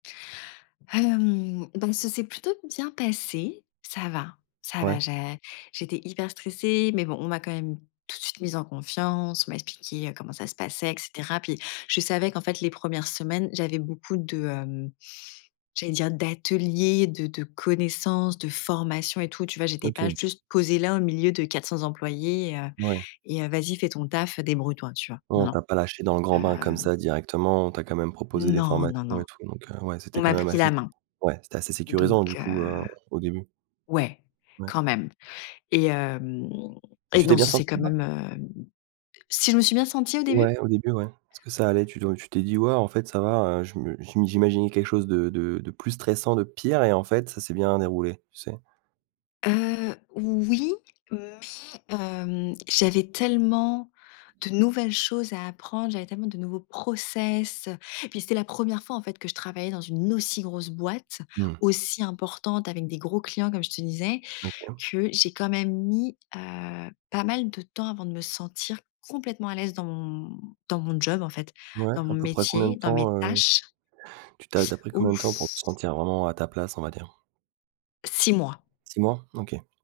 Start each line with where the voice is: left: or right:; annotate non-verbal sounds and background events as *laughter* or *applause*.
left: Hem, donc ça s'est plutôt bien passé. Ça va ça va,
right: Ouais.
left: j'ai j'étais hyper stressée, mais bon, on m'a quand même tout de suite mise en confiance. On m'a expliqué, heu, comment ça se passait, et cetera. Puis, je savais qu'en fait, les premières semaines, j'avais beaucoup de, hem, j'allais dire d'ateliers, de de connaissances, de formations et tout, tu vois? J'étais pas
right: OK.
left: juste posée là, au milieu de 400 employés et heu
right: Ouais.
left: et heu: «Vas-y, fait ton taf, heu, débrouille toi», tu vois?
right: Ouais,
left: Non,
right: on
left: non,
right: t'a pas lâchée dans le grand bain comme
left: heu
right: ça directement. On t'a quand même proposé des
left: Non non
right: formations
left: non.
right: et tout, donc heu, ouais,
left: On
right: c'était quand
left: m'a
right: même
left: pris
right: assez
left: la
right: s
left: main.
right: ouais, c'était assez
left: Donc
right: sécurisant, du
left: heu
right: coup, heu, au début?
left: ouais,
right: Ouais.
left: quand même et hem,
right: Et
left: et
right: tu t'es
left: non,
right: bien
left: ça s'est
right: sentie
left: quand
right: là?
left: même, hem Si je me suis bien sentie au début? *inhales*
right: Ouais, au début, ouais. Est-ce que ça allait? Tu do tu t'es dit: «Ouais, en fait, ça va. Heu, je me je m'i j'imaginais quelque chose de de de plus stressant, de pire" et en fait, ça s'est bien déroulé, tu sais?
left: Heu, oui, mais hem, j'avais tellement de nouvelles choses à apprendre, j'avais tellement de nouveaux process, heu, puis c'était la 1ere fois, en fait, que je travaillais dans une aussi grosse boîte,
right: Mmh.
left: aussi importante, avec des gros clients, comme je te disais,
right: OK.
left: que j'ai quand même mis, heu, pas mal de temps avant de me sentir complètement à l'aise dans mon dans mon job, en fait,
right: Ouais,
left: dans mon
right: à peu près combien
left: métier,
right: de
left: dans mes
right: temps, heu?
left: tâches.
right: Tu t'es ad tu as pris
left: *sucks teeth*
right: combien de temps pour te
left: Ouf.
right: sentir vraiment à ta place, on va dire?
left: 6 mois.
right: 6 mois? OK.